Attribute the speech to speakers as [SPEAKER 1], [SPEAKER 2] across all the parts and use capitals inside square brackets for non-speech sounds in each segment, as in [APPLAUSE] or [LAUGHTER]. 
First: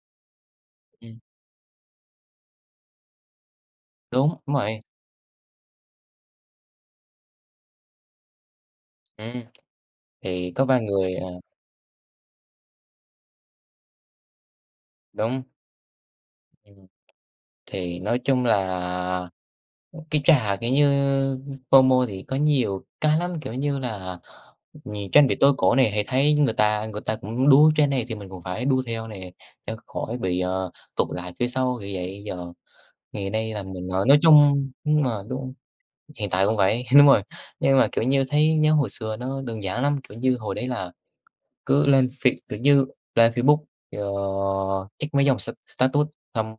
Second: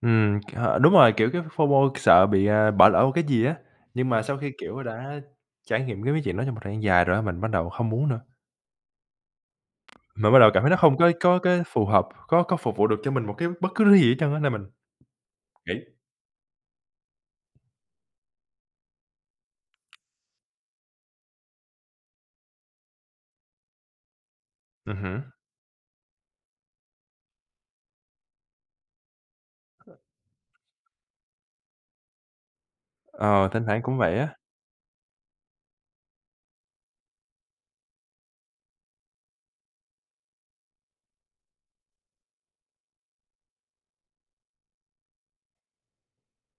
[SPEAKER 1] Ừm, h đúng rồi,
[SPEAKER 2] Ừm.
[SPEAKER 1] kiểu cái FOMO sợ bị, à, bỏ lỡ một cái gì á, nhưng mà
[SPEAKER 2] Đúng,
[SPEAKER 1] sau khi,
[SPEAKER 2] đúng rồi.
[SPEAKER 1] kiểu, đã trải nghiệm cái mấy chuyện đó trong một thời gian dài rồi á, mình bắt đầu hông muốn nữa.
[SPEAKER 2] Ừm,
[SPEAKER 1] Mà bắt đầu
[SPEAKER 2] thì
[SPEAKER 1] cảm
[SPEAKER 2] có
[SPEAKER 1] thấy nó
[SPEAKER 2] vài
[SPEAKER 1] hông cái
[SPEAKER 2] người, à
[SPEAKER 1] có cái phù hợp, có có phục vụ được cho mình một cái bất cứ thứ gì hết trơn á, nên mình
[SPEAKER 2] Đúng.
[SPEAKER 1] nghỉ.
[SPEAKER 2] Ừm, thì nói chung là, ừm, cái trò, kiểu như, FOMO thì có nhiều cái lắm, kiểu như là nh
[SPEAKER 1] Ừm
[SPEAKER 2] canh
[SPEAKER 1] hửm?
[SPEAKER 2] bị tối cổ nè, hay thấy người ta người ta cũng đu trend này thì mình cũng phải đu theo nè, cho khỏi bị, ờ, tụt lại phía sau, kiểu vậy. Giờ ngày
[SPEAKER 1] Ờ,
[SPEAKER 2] nay
[SPEAKER 1] thỉnh
[SPEAKER 2] là
[SPEAKER 1] thoảng
[SPEAKER 2] mình, à,
[SPEAKER 1] cũng vậy
[SPEAKER 2] nói
[SPEAKER 1] á.
[SPEAKER 2] chung đúng rồi, đúng, hiện tại vẫn vậy, đúng rồi. Nhưng mà, kiểu như, thấy nhớ hồi xưa nó đơn giản lắm, kiểu như, hồi đấy là cứ lên Face kiểu như, lên Facebook, ờ, check mấy dòng s status xong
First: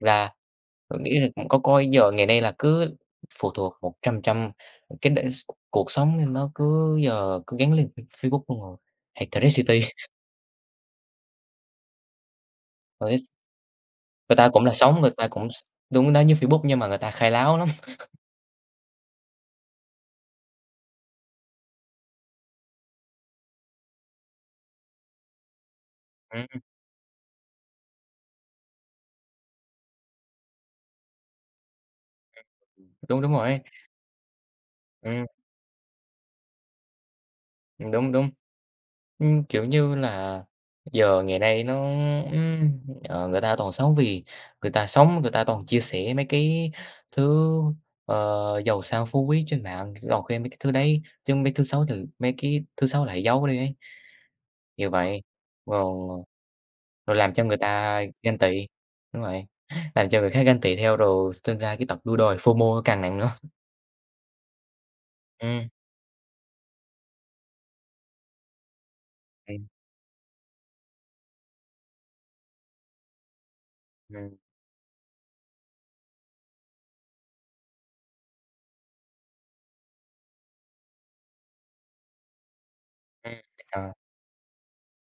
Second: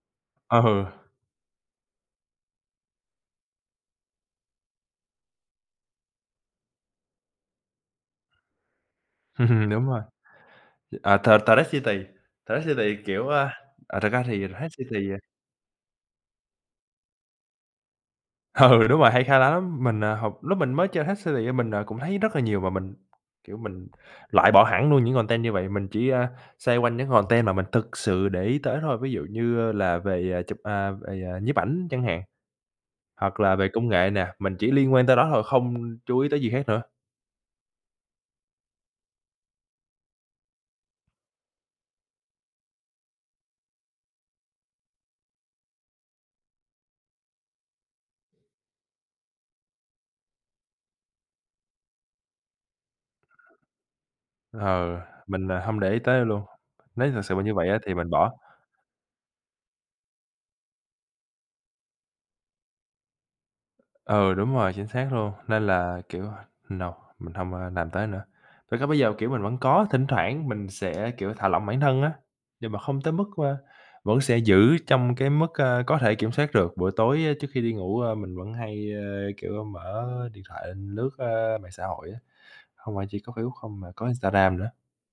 [SPEAKER 2] la
[SPEAKER 1] Ừ.
[SPEAKER 2] có nghĩa rằng cũng có coi, giờ ngày nay là cứ phụ thuộc 100%, cái đ s cuộc sống nó cứ giờ cứ gắn liền với Facebook luôn rồi, hoặc Threads
[SPEAKER 1] [LAUGHS]
[SPEAKER 2] city.
[SPEAKER 1] Đúng rồi.
[SPEAKER 2] [CHUCKLES]
[SPEAKER 1] À, th Threads city, Threads city,
[SPEAKER 2] Threads.
[SPEAKER 1] kiểu, a à, thật ra
[SPEAKER 2] Người
[SPEAKER 1] thì
[SPEAKER 2] ta cũng là
[SPEAKER 1] Threads city
[SPEAKER 2] sống, người
[SPEAKER 1] à
[SPEAKER 2] ta cũng s đúng, nó như Facebook nhưng mà người ta khai láo lắm. [LAUGHS]
[SPEAKER 1] Ừ, đúng rồi, mà hay khá lắm, mình, à, học lúc mình mới chơi Threads city, á, mình, à, cũng thấy rất là nhiều mà mình, kiểu, mình loại bỏ hẳn luôn những content như vậy. Mình chỉ, a,
[SPEAKER 2] [UNINTELLIGIBLE]
[SPEAKER 1] xoay quanh những content mà mình thực sự để ý tới thôi, ví dụ như là về chụp à, về nhiếp ảnh chẳng hạn,
[SPEAKER 2] Đúng, đúng
[SPEAKER 1] hoặc
[SPEAKER 2] rồi
[SPEAKER 1] là
[SPEAKER 2] ấy.
[SPEAKER 1] về công nghệ nè, mình chỉ liên quan tới
[SPEAKER 2] Ừm.
[SPEAKER 1] đó thôi, không chú ý tới gì khác nữa.
[SPEAKER 2] Ừm, đúng, đúng. Ưm, kiểu như là, giờ ngày nay nó, ưm, ờ, người ta toàn sống vì người ta sống, người ta toàn chia sẻ mấy cái thứ, ờ, giàu sang phú quý trên mạng, toàn khen mấy cái thứ đấy, chứ mấy thứ xấu từ mấy cái thứ xấu lại giấu đi ấy. Nhiều
[SPEAKER 1] Ờ,
[SPEAKER 2] vậy,
[SPEAKER 1] mình, ờ, hông để ý
[SPEAKER 2] ồ,
[SPEAKER 1] tới luôn, nếu
[SPEAKER 2] rồi
[SPEAKER 1] thực
[SPEAKER 2] làm
[SPEAKER 1] sự là
[SPEAKER 2] cho
[SPEAKER 1] như
[SPEAKER 2] người
[SPEAKER 1] vậy á thì
[SPEAKER 2] ta
[SPEAKER 1] mình bỏ.
[SPEAKER 2] ganh tị đúng vậy. Làm cho người khác ganh tị theo rồi sinh ra cái tật đua đòi FOMO nó càng nặng nữa.
[SPEAKER 1] Ừ, đúng rồi, chính xác luôn, nên
[SPEAKER 2] Ừm.
[SPEAKER 1] là, kiểu, no, mình hông, ơ, làm tới nữa. Thực ra bây giờ, kiểu, mình vẫn
[SPEAKER 2] Ừm.
[SPEAKER 1] có, thỉnh thoảng mình sẽ, kiểu, thả lỏng bản thân á, nhưng mà không tới mức, ơ vẫn sẽ
[SPEAKER 2] Ừm.
[SPEAKER 1] giữ trong cái mức, ơ, có thể kiểm soát được. Buổi tối, ơ, trước khi đi ngủ, a, mình vẫn hay, a, kiểu, mở điện thoại lướt, ơ, mạng xã hội á, hông phải chỉ có
[SPEAKER 2] Ừm,
[SPEAKER 1] Facebook không mà
[SPEAKER 2] ờ.
[SPEAKER 1] có Instagram nữa.